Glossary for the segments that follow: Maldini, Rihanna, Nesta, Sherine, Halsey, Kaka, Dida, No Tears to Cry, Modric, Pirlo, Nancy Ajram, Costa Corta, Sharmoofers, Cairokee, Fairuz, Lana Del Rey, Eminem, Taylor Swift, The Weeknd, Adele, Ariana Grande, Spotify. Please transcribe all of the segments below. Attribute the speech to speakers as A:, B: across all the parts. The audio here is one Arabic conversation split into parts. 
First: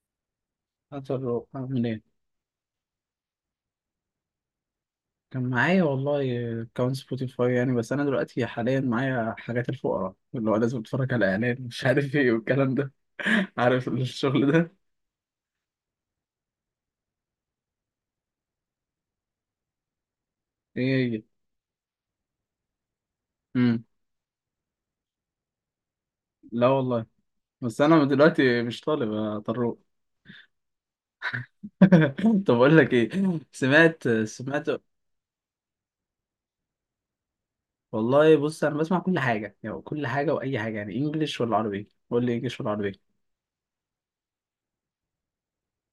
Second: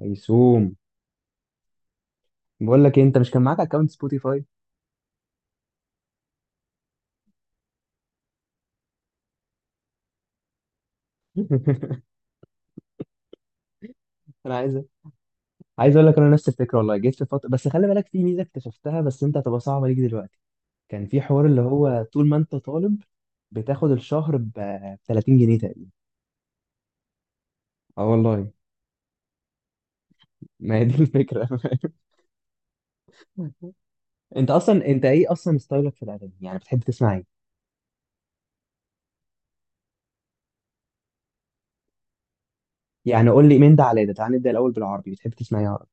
A: هيسوم،
B: هات الروق عامل ايه؟
A: بقول لك إيه، انت مش كان معاك اكونت سبوتيفاي؟
B: كان معايا والله. اكونت سبوتيفاي يعني، بس انا دلوقتي حاليا معايا حاجات الفقراء، اللي هو لازم اتفرج على اعلان مش عارف ايه والكلام ده. عارف الشغل
A: انا
B: ده؟
A: عايز عايز اقول لك انا نفس الفكره، والله جيت في فتره، بس خلي بالك في ميزه اكتشفتها بس انت هتبقى صعبه ليك دلوقتي. كان
B: ايه
A: في
B: هي؟
A: حوار اللي هو طول ما انت طالب
B: امم.
A: بتاخد الشهر ب 30 جنيه تقريبا.
B: لا والله. بس انا
A: اه والله.
B: دلوقتي مش طالب يا طروق.
A: ما هي دي الفكره.
B: طب اقول لك ايه. سمعت سمعت.
A: انت ايه اصلا ستايلك في الاغاني؟ يعني بتحب تسمع ايه؟
B: والله بص، انا بسمع كل حاجه يعني، كل حاجه واي حاجه، يعني انجلش ولا عربي؟ قول لي انجلش ولا عربي.
A: يعني قول لي من ده على ده، تعال نبدا الاول بالعربي، بتحب تسمع ايه عربي؟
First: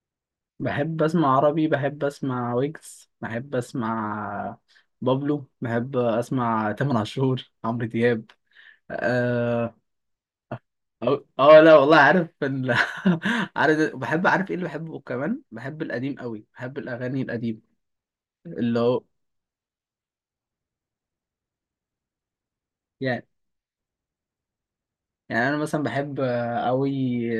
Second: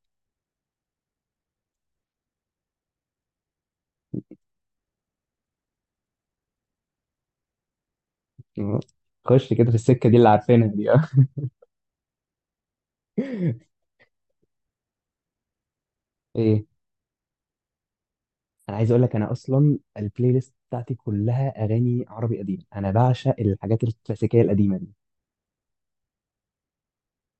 B: بحب اسمع عربي، بحب اسمع ويجز، بحب اسمع بابلو، بحب اسمع تامر عاشور عمرو دياب.
A: خش كده في
B: اه.
A: السكه دي اللي عارفينها دي. اه،
B: لا والله، عارف ال... عارف بحب، عارف ايه اللي بحبه كمان، بحب القديم قوي،
A: ايه.
B: بحب الاغاني القديم
A: انا
B: اللي
A: عايز
B: هو.
A: اقول لك انا اصلا البلاي ليست بتاعتي كلها اغاني عربي قديم، انا
B: يعني
A: بعشق الحاجات الكلاسيكيه القديمه دي.
B: يعني انا مثلا بحب قوي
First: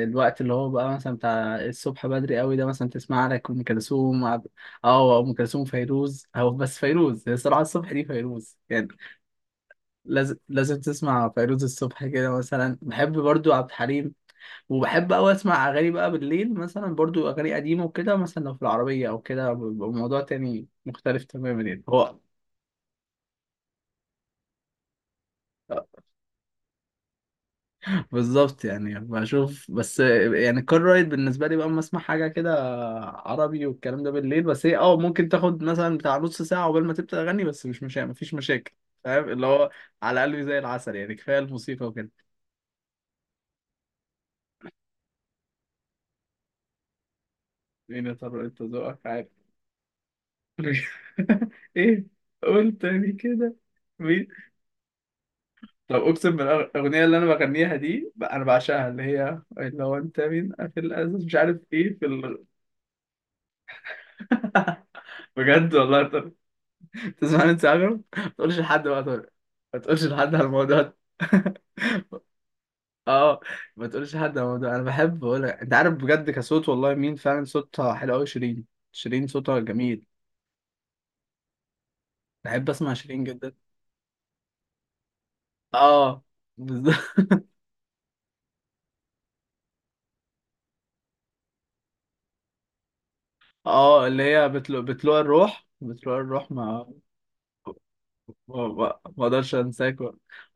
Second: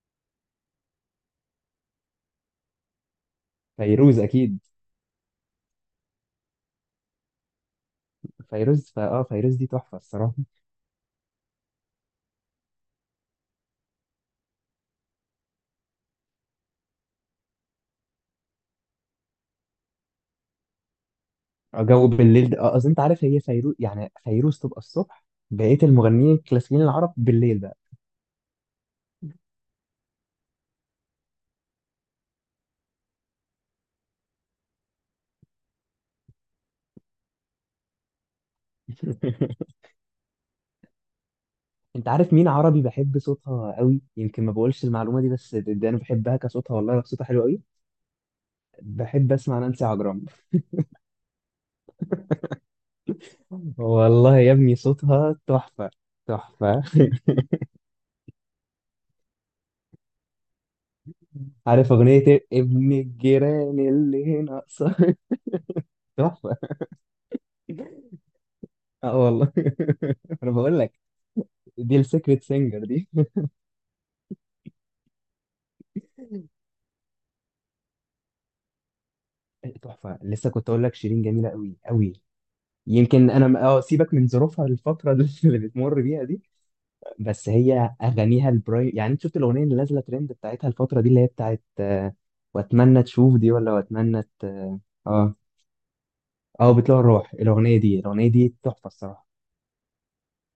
B: الوقت اللي هو بقى مثلا بتاع الصبح بدري قوي ده، مثلا تسمع لك ام
A: فيروز
B: كلثوم
A: اكيد.
B: اه ام كلثوم فيروز، او بس فيروز هي الصراحه الصبح دي، فيروز يعني.
A: فيروز فا اه فيروز دي تحفه الصراحه.
B: لازم لازم تسمع فيروز الصبح كده، مثلا بحب برضو عبد الحليم. وبحب أوي أسمع أغاني بقى بالليل، مثلا برضو أغاني قديمة وكده، مثلا لو في العربية أو كده بيبقى الموضوع تاني مختلف تماما يعني
A: جو
B: هو.
A: بالليل ده. اه اصل انت عارف هي فيروز، يعني فيروز تبقى الصبح، بقيه المغنيين الكلاسيكيين العرب بالليل بقى.
B: بالظبط يعني، بشوف بس، يعني كار رايد بالنسبة لي بقى أما أسمع حاجة كده عربي والكلام ده بالليل. بس هي أه ممكن تاخد مثلا بتاع نص ساعة قبل ما تبدأ أغني، بس مش مفيش مشاكل. فاهم اللي هو على قلبي زي العسل يعني، كفاية الموسيقى
A: انت
B: وكده.
A: عارف مين عربي بحب صوتها قوي؟ يمكن ما بقولش المعلومه دي، بس ده انا بحبها كصوتها، والله صوتها حلو قوي.
B: مين يا ترى؟ أنت ذوقك عارف.
A: بحب اسمع نانسي عجرم.
B: مش- ايه، قول تاني كده. مين؟
A: والله يا ابني صوتها تحفه.
B: طب اقسم
A: تحفه.
B: الاغنيه اللي انا بغنيها دي بقى، انا بعشقها، اللي هي اللي هو انت مين في الازاز مش عارف
A: عارف
B: ايه في
A: اغنية
B: ال...
A: إيه؟ ابن الجيران اللي هنا قصر.
B: بجد والله. طب
A: تحفة.
B: تسمعني انت، عجب ما تقولش لحد بقى
A: اه
B: طارق.
A: والله.
B: ما تقولش لحد على
A: انا بقول
B: الموضوع ده.
A: لك، دي السيكريت سينجر دي.
B: اه، ما تقولش لحد على الموضوع. انا بحب بقول لك، انت عارف بجد كصوت، والله مين فعلا صوتها حلو قوي، شيرين. شيرين صوتها جميل.
A: تحفة. لسه كنت اقول لك شيرين جميلة قوي قوي.
B: بحب اسمع شيرين
A: يمكن انا
B: جدا.
A: سيبك من ظروفها الفترة اللي بتمر بيها
B: اه.
A: دي.
B: بالظبط.
A: بس هي اغانيها البرايم، يعني انت شفت الاغنية اللي نازلة ترند بتاعتها الفترة دي اللي هي بتاعت واتمنى تشوف دي، ولا
B: اه اللي
A: واتمنى
B: هي بتلوع
A: اه
B: الروح، بتلوع الروح
A: اه
B: ما،
A: بتلوع الروح. الاغنية دي
B: ما
A: تحفة
B: ما
A: الصراحة.
B: اقدرش انساك.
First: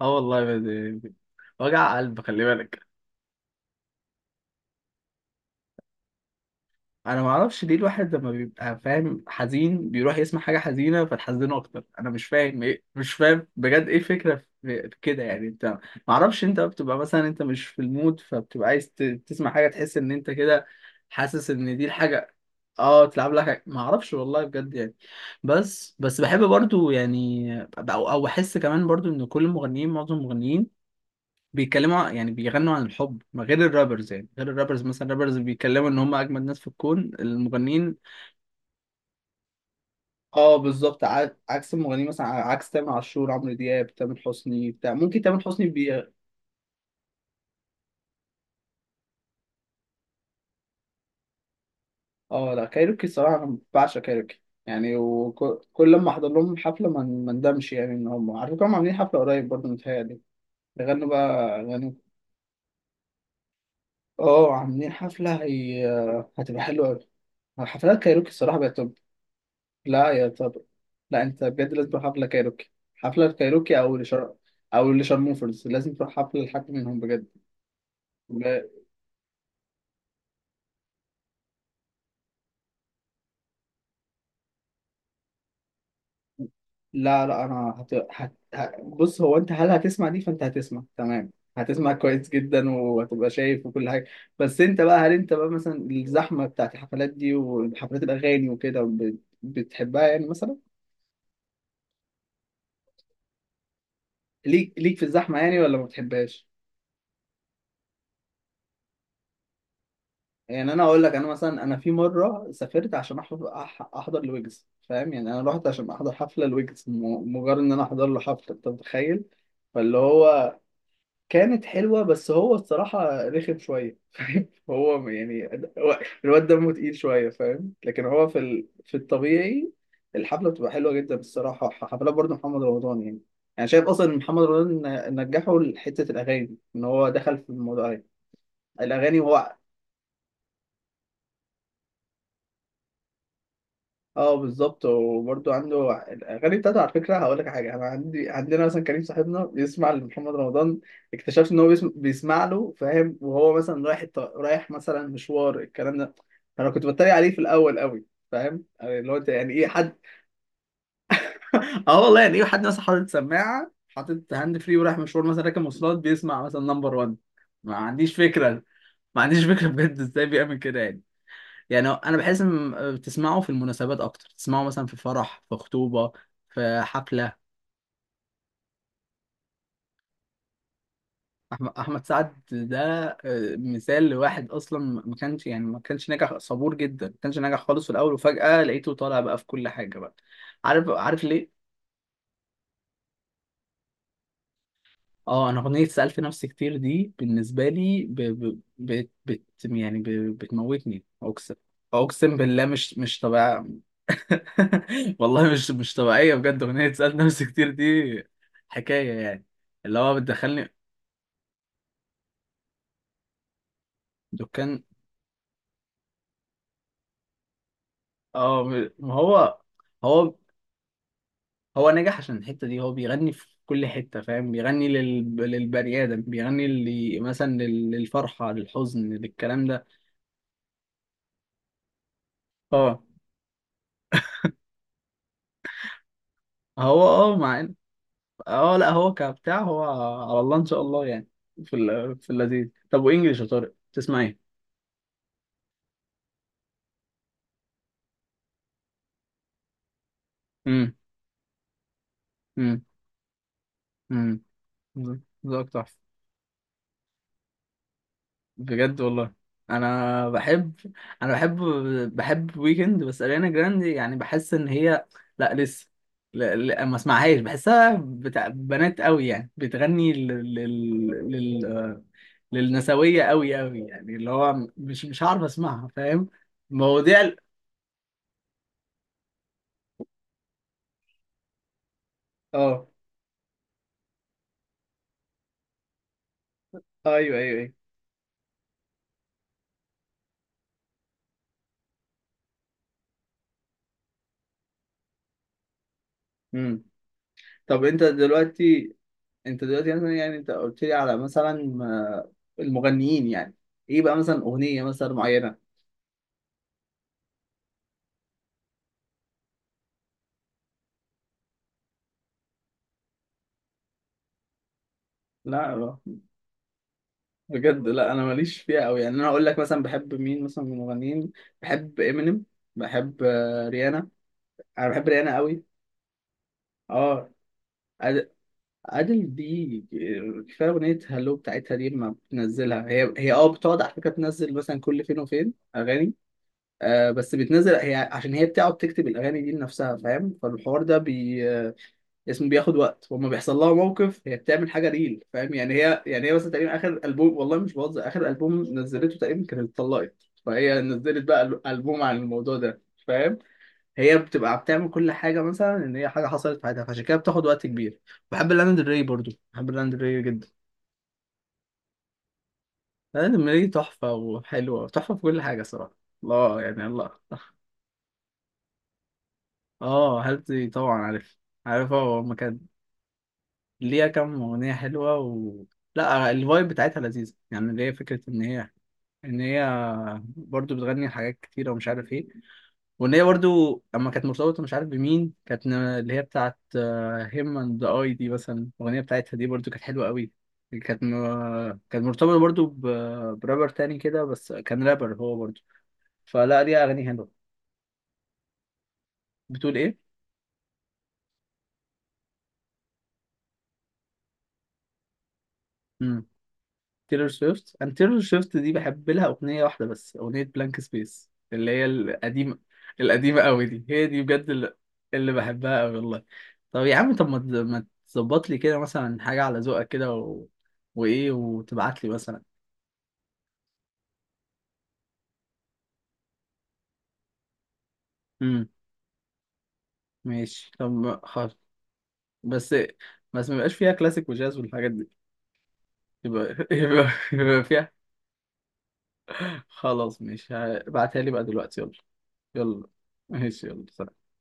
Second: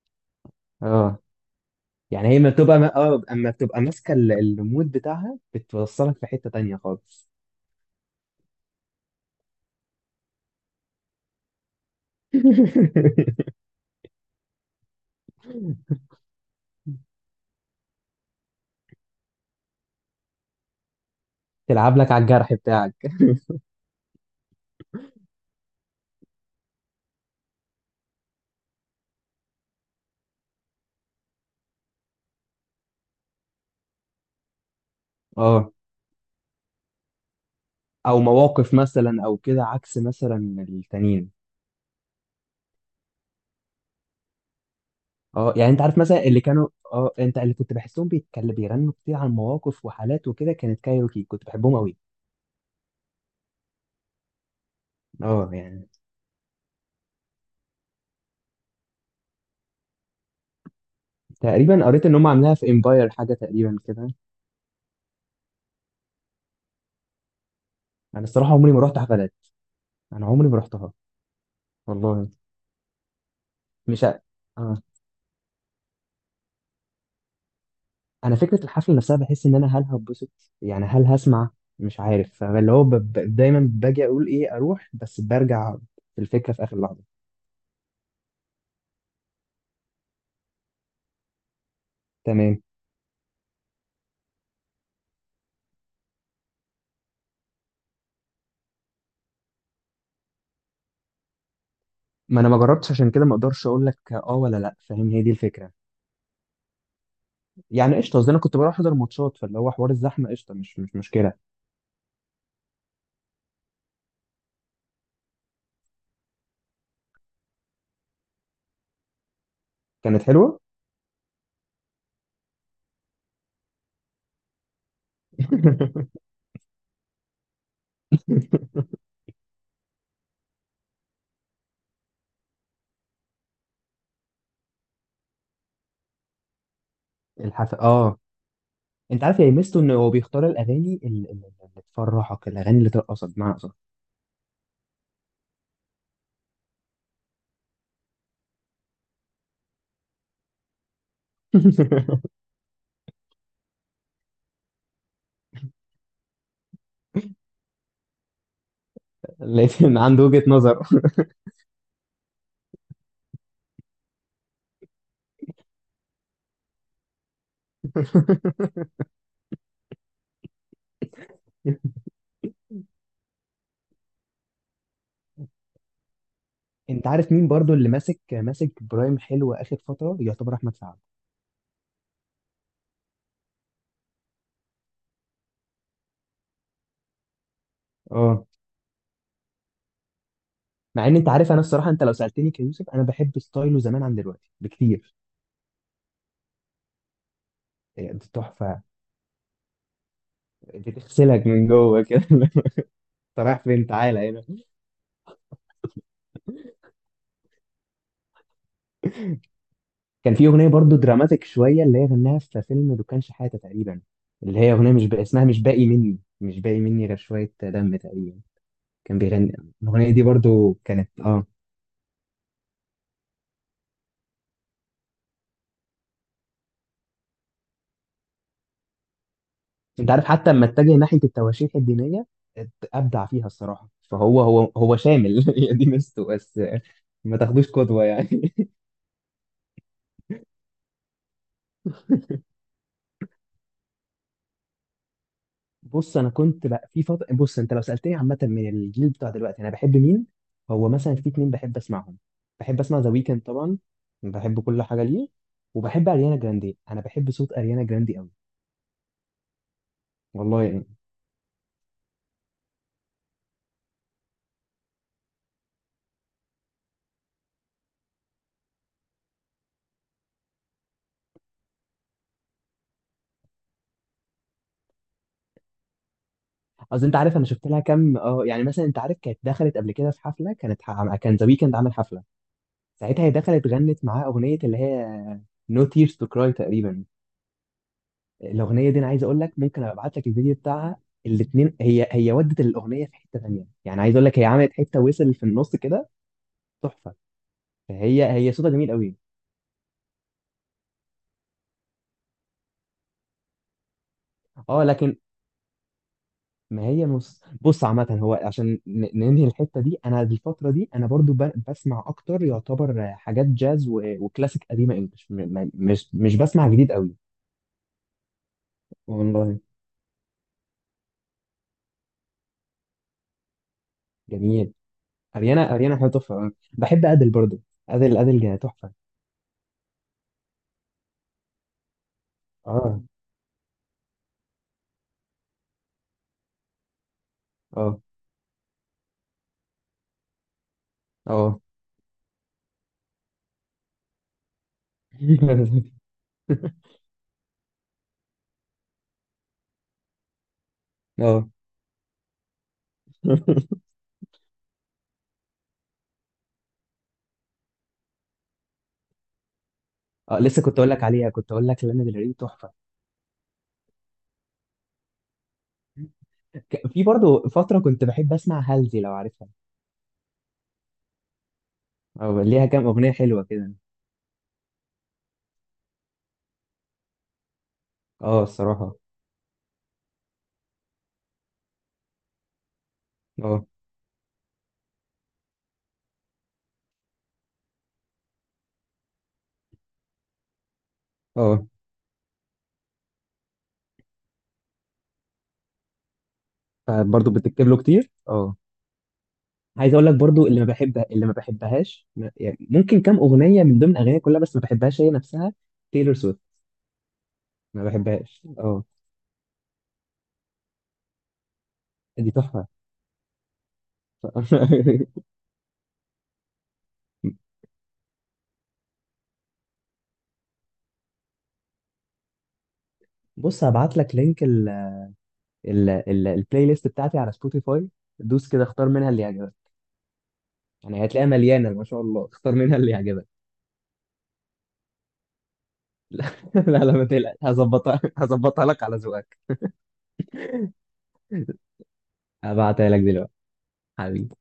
B: اه والله ب-
A: اه
B: وجع قلب،
A: يعني هي
B: خلي
A: ما بتبقى
B: بالك.
A: ما... اه اما بتبقى ماسكه المود بتاعها، بتوصلك في حته تانية
B: انا ما
A: خالص.
B: اعرفش ليه الواحد لما بيبقى فاهم حزين بيروح يسمع حاجه حزينه فتحزنه اكتر، انا مش فاهم، ايه مش فاهم بجد، ايه الفكره؟ في كده يعني. انت ما اعرفش انت بتبقى مثلا انت مش في المود، فبتبقى عايز تسمع حاجه تحس ان انت كده، حاسس ان دي
A: تلعب لك على
B: الحاجه.
A: الجرح
B: اه
A: بتاعك.
B: تلعب لها حاجه، ما اعرفش والله بجد يعني. بس بس بحب برضو يعني، او احس كمان برضو ان كل المغنيين، معظم المغنيين بيتكلموا، يعني بيغنوا عن الحب، ما غير الرابرز يعني، غير الرابرز مثلا الرابرز
A: اه،
B: بيتكلموا ان هم اجمد ناس في الكون، المغنيين.
A: او مواقف مثلا او كده عكس
B: اه
A: مثلا.
B: بالظبط،
A: التانيين.
B: عكس المغنيين مثلا، عكس تامر عاشور عمرو دياب تامر حسني بتاع، ممكن تامر
A: اه
B: حسني
A: يعني انت عارف
B: بي.
A: مثلا، اللي كانوا اه انت اللي كنت بحسهم بيتكلم، بيغنوا كتير عن مواقف وحالات وكده، كانت كايروكي، كنت بحبهم قوي.
B: اه لا كايروكي، الصراحه انا بعشق كايروكي يعني،
A: اه يعني
B: وكل لما احضر لهم حفله ما ما ندمش يعني. ان هم على فكره هم عاملين حفله قريب برضه متهيألي. بيغنوا بقى
A: تقريبا
B: اغاني.
A: قريت ان هم عاملاها في امباير حاجه تقريبا كده.
B: اه عاملين حفله، هي هتبقى حلوه قوي. حفلات
A: انا
B: كايروكي
A: الصراحه
B: الصراحه
A: عمري
B: بقت.
A: ما رحت حفلات.
B: لا
A: انا
B: يا
A: عمري ما
B: صبر.
A: رحتها.
B: لا انت بجد لازم تروح حفله
A: والله
B: كايروكي، حفله كايروكي
A: مش ع- آه.
B: او لشارموفرز. لازم تروح حفله لحد منهم بجد.
A: انا
B: لا
A: فكره الحفله نفسها بحس ان انا، هل هتبسط؟ يعني هل هسمع؟ مش عارف، فاللي هو ب... ب... دايما باجي اقول ايه اروح بس برجع الفكره في اخر لحظه.
B: لا، لا، انا بص، هو انت هل هتسمع دي؟ فانت هتسمع تمام، هتسمع كويس
A: تمام.
B: جدا وهتبقى شايف وكل حاجه. بس انت بقى هل انت بقى مثلا الزحمه بتاعت الحفلات دي وحفلات الاغاني وكده بتحبها يعني مثلا،
A: ما انا ما جربتش عشان كده، ما اقدرش اقول لك اه ولا
B: ليك
A: لا،
B: ليك في
A: فاهم، هي دي
B: الزحمه يعني،
A: الفكره.
B: ولا ما بتحبهاش؟
A: يعني قشطه، قصدي انا كنت بروح احضر ماتشات، فاللي هو حوار الزحمه قشطه،
B: يعني
A: مش
B: انا
A: مش
B: اقول لك، انا
A: مشكله.
B: مثلا انا في مره سافرت عشان أحضر احضر الويجز، فاهم يعني انا رحت عشان احضر حفله الويجز، مجرد ان انا احضر له حفله، انت متخيل. فاللي
A: كانت
B: هو
A: حلوه.
B: كانت حلوه، بس هو الصراحه رخم شويه فاهم. هو يعني، هو- الواد دمه تقيل شويه فاهم، لكن هو في ال... في الطبيعي الحفله بتبقى حلوه جدا الصراحه. حفلات برضه محمد رمضان يعني، انا شايف اصلا إن محمد رمضان نجحه لحته الاغاني، ان هو دخل في
A: الحفله
B: الموضوع ده.
A: اه.
B: الاغاني
A: انت عارف يا
B: وهو.
A: ميزته ان هو بيختار الاغاني اللي تفرحك، الاغاني اللي ترقصك بمعنى اصح.
B: اه بالظبط. وبرده عنده الاغاني بتاعته، على فكره هقول لك حاجه، انا عندي عندنا مثلا كريم صاحبنا بيسمع لمحمد رمضان، اكتشفت ان هو بيسمع له فاهم، وهو مثلا رايح رايح مثلا مشوار الكلام ده. فانا كنت بتريق عليه في الاول قوي فاهم، يعني اللي هو انت يعني ايه
A: لقيت
B: حد؟
A: ان عنده وجهه نظر.
B: اه والله، يعني ايه حد مثلا حاطط سماعه، حاطط هاند فري، ورايح مشوار مثلا، راكب مواصلات، بيسمع مثلا نمبر 1؟ ما عنديش فكره، ما عنديش فكره بجد ازاي بيعمل كده يعني. يعني انا بحس ان بتسمعه في المناسبات اكتر، تسمعه مثلا في فرح، في خطوبه، في
A: انت عارف
B: حفله.
A: مين برضو اللي ماسك برايم حلو اخر فتره؟ يعتبر احمد سعد.
B: احمد سعد ده مثال لواحد اصلا ما كانش يعني، ما كانش ناجح صبور جدا، ما كانش ناجح خالص في الاول،
A: اه،
B: وفجاه لقيته طالع بقى في كل حاجه بقى. عارف
A: مع ان
B: عارف
A: انت عارف،
B: ليه.
A: انا الصراحه انت لو سالتني كيوسف، انا بحب ستايله زمان عن دلوقتي بكتير.
B: اه انا اغنيه سالت نفسي كتير دي بالنسبه لي ب...
A: يعني
B: ب...
A: تحفه.
B: بت... بت... يعني ب... بتموتني،
A: بتغسلك
B: اقسم،
A: من جوه كده.
B: اقسم بالله مش مش
A: انت رايح
B: طبيعي.
A: فين؟ تعالى هنا.
B: والله مش مش طبيعية بجد، أغنية سألت نفسي كتير دي حكاية يعني، اللي هو
A: كان في اغنيه
B: بتدخلني.
A: برضو دراماتيك شويه، اللي هي غناها في فيلم دكان شحاته تقريبا، اللي هي
B: دكان.
A: اغنيه مش بقى اسمها، مش باقي مني غير شويه دم تقريبا،
B: اه ما
A: كان بيغني.
B: هو،
A: الاغنيه دي
B: هو
A: برضو كانت
B: هو نجح عشان الحتة دي، هو بيغني في كل حتة فاهم، بيغني للبني آدم، بيغني اللي مثلا للفرحة، للحزن، للكلام ده.
A: انت عارف حتى لما اتجه ناحيه التواشيح الدينيه
B: اه
A: ابدع فيها الصراحه. فهو هو هو شامل. هي دي ميزته بس،
B: هو، اه
A: ما
B: مع
A: تاخدوش قدوه يعني.
B: اه لا هو كبتاع هو، على الله إن شاء الله يعني. في ال... في اللذيذ. طب وإنجلش يا طارق تسمع إيه؟
A: بص، انا كنت بقى في فتره بص انت لو سالتني عامه من الجيل بتاع دلوقتي انا بحب مين؟ هو
B: امم.
A: مثلا في اتنين بحب اسمعهم. بحب
B: امم.
A: اسمع ذا ويكند طبعا.
B: امم.
A: بحب كل حاجه ليه.
B: ذوقك تحفة.
A: وبحب اريانا جراندي، انا بحب صوت اريانا جراندي قوي.
B: بجد والله. انا
A: والله
B: بحب،
A: يعني.
B: انا بحب، بحب ويكند، بس اريانا جراندي يعني بحس ان هي، لا لسه، لا لا ما اسمعهاش، بحسها بتاع بنات قوي يعني، بتغني لل... لل... لل... آه، للنسوية قوي قوي، يعني اللي هو مش مش عارف اسمعها فاهم.
A: اصل انت
B: مواضيع
A: عارف، انا شفت لها كام يعني. مثلا انت عارف كانت دخلت قبل كده في حفله، كان ذا ويكند عامل حفله.
B: اه.
A: ساعتها هي دخلت غنت معاه اغنيه اللي هي No Tears to Cry تقريبا.
B: ايوه ايوه ايوه.
A: الاغنيه دي انا عايز اقول لك، ممكن ابقى ابعت لك الفيديو بتاعها. الاثنين هي ودت الاغنيه في حته ثانيه، يعني عايز اقول لك هي عملت حته وصل في النص كده.
B: امم.
A: تحفه.
B: طب انت
A: فهي صوتها جميل
B: دلوقتي،
A: قوي.
B: انت دلوقتي مثلا يعني انت قلت لي على مثلا المغنيين يعني، ايه بقى مثلا اغنية
A: اه،
B: مثلا
A: لكن
B: معينة؟
A: ما هي مص... بص عامه، هو عشان ننهي الحته دي، انا الفتره دي انا برضو ب... بسمع اكتر يعتبر حاجات جاز وكلاسيك قديمه انجلش، م... م-
B: لا
A: مش مش بسمع جديد قوي.
B: بجد لا، انا ماليش فيها قوي يعني. انا اقول لك
A: والله
B: مثلا بحب مين مثلا من المغنيين، بحب امينيم، بحب ريانا،
A: جميل.
B: انا بحب ريانا قوي.
A: اريانا حاجه تحفه. بحب ادل
B: اه
A: برضو. ادل
B: أد-
A: ادل جا- تحفه.
B: ادل دي، كفايه اغنيه هالو بتاعتها دي، ما بتنزلها
A: اه،
B: هي، هي اه بتقعد على فكره تنزل مثلا كل فين وفين اغاني. آه، بس بتنزل هي
A: اه،
B: عشان هي بتقعد تكتب الاغاني دي لنفسها فاهم، فالحوار ده بي
A: اه.
B: اسم بياخد وقت، وما بيحصل لها موقف هي بتعمل حاجه ريل فاهم يعني. هي يعني، هي مثلا تقريبا اخر البوم، والله مش بهزر، اخر البوم نزلته تقريبا كانت اتطلقت فهي نزلت
A: اه،
B: بقى البوم عن الموضوع ده فاهم. هي بتبقى بتعمل كل حاجه مثلا ان هي حاجه حصلت في حياتها فعشان كده بتاخد وقت كبير. بحب لانا دري برضو، بحب لانا دري
A: اه.
B: جدا.
A: لسه كنت اقول لك عليها، كنت اقول لك لانا ديل ري تحفه.
B: لانا دري تحفه، وحلوه تحفه في كل حاجه صراحه. الله يعني
A: في
B: الله.
A: برضو فتره كنت بحب اسمع هالزي لو عارفها.
B: اه هل طبعا عارف، عارف هو
A: اه،
B: المكان.
A: ليها كام اغنيه حلوه كده.
B: ليها كام أغنية حلوة و... لا الفايب بتاعتها لذيذة يعني، اللي هي فكرة إن
A: اه،
B: هي،
A: الصراحه.
B: إن هي برضو بتغني حاجات كتيرة ومش عارف إيه، وإن هي
A: اه،
B: برضو لما كانت مرتبطة مش عارف بمين، كانت اللي هي بتاعت هيم أند أي دي مثلا، الأغنية بتاعتها دي برضو كانت حلوة قوي. كانت
A: اه،
B: كانت مرتبطة برضو برابر تاني كده، بس كان رابر هو برضو. فلا، ليها أغاني
A: برضه
B: حلوة.
A: بتكتب له كتير. اه،
B: بتقول
A: عايز اقول لك برضو، اللي ما بحبهاش، يعني ممكن كام اغنيه من ضمن اغانيها كلها بس ما بحبهاش هي نفسها. تايلور
B: إيه؟
A: سويفت.
B: تيلر سويفت.
A: ما
B: انا تيلر
A: بحبهاش
B: سويفت دي
A: اه.
B: بحب لها اغنيه واحده بس، اغنيه بلانك سبيس اللي هي
A: دي
B: القديمه،
A: تحفه.
B: القديمه قوي دي هي دي بجد اللي بحبها قوي والله. طب يا عم، طب ما تظبط لي كده مثلا حاجه على ذوقك كده و... وايه، وتبعت لي مثلا.
A: بص، هبعت لك لينك ال ال ال البلاي ليست بتاعتي على سبوتيفاي. دوس كده
B: امم.
A: اختار منها اللي يعجبك.
B: ماشي
A: يعني
B: طب
A: هتلاقيها
B: خلاص.
A: مليانة ما شاء الله. اختار
B: بس
A: منها اللي يعجبك.
B: بس ما يبقاش فيها كلاسيك وجاز والحاجات دي،
A: لا،
B: يبقى
A: لا، لا، ما تقلقش،
B: يبقى فيها.
A: هظبطها لك على ذوقك.
B: خلاص ماشي، ابعتها لي بقى دلوقتي يلا. يلا
A: هبعتها لك دلوقتي.
B: ماشي يلا، سلام.
A: حبيبي.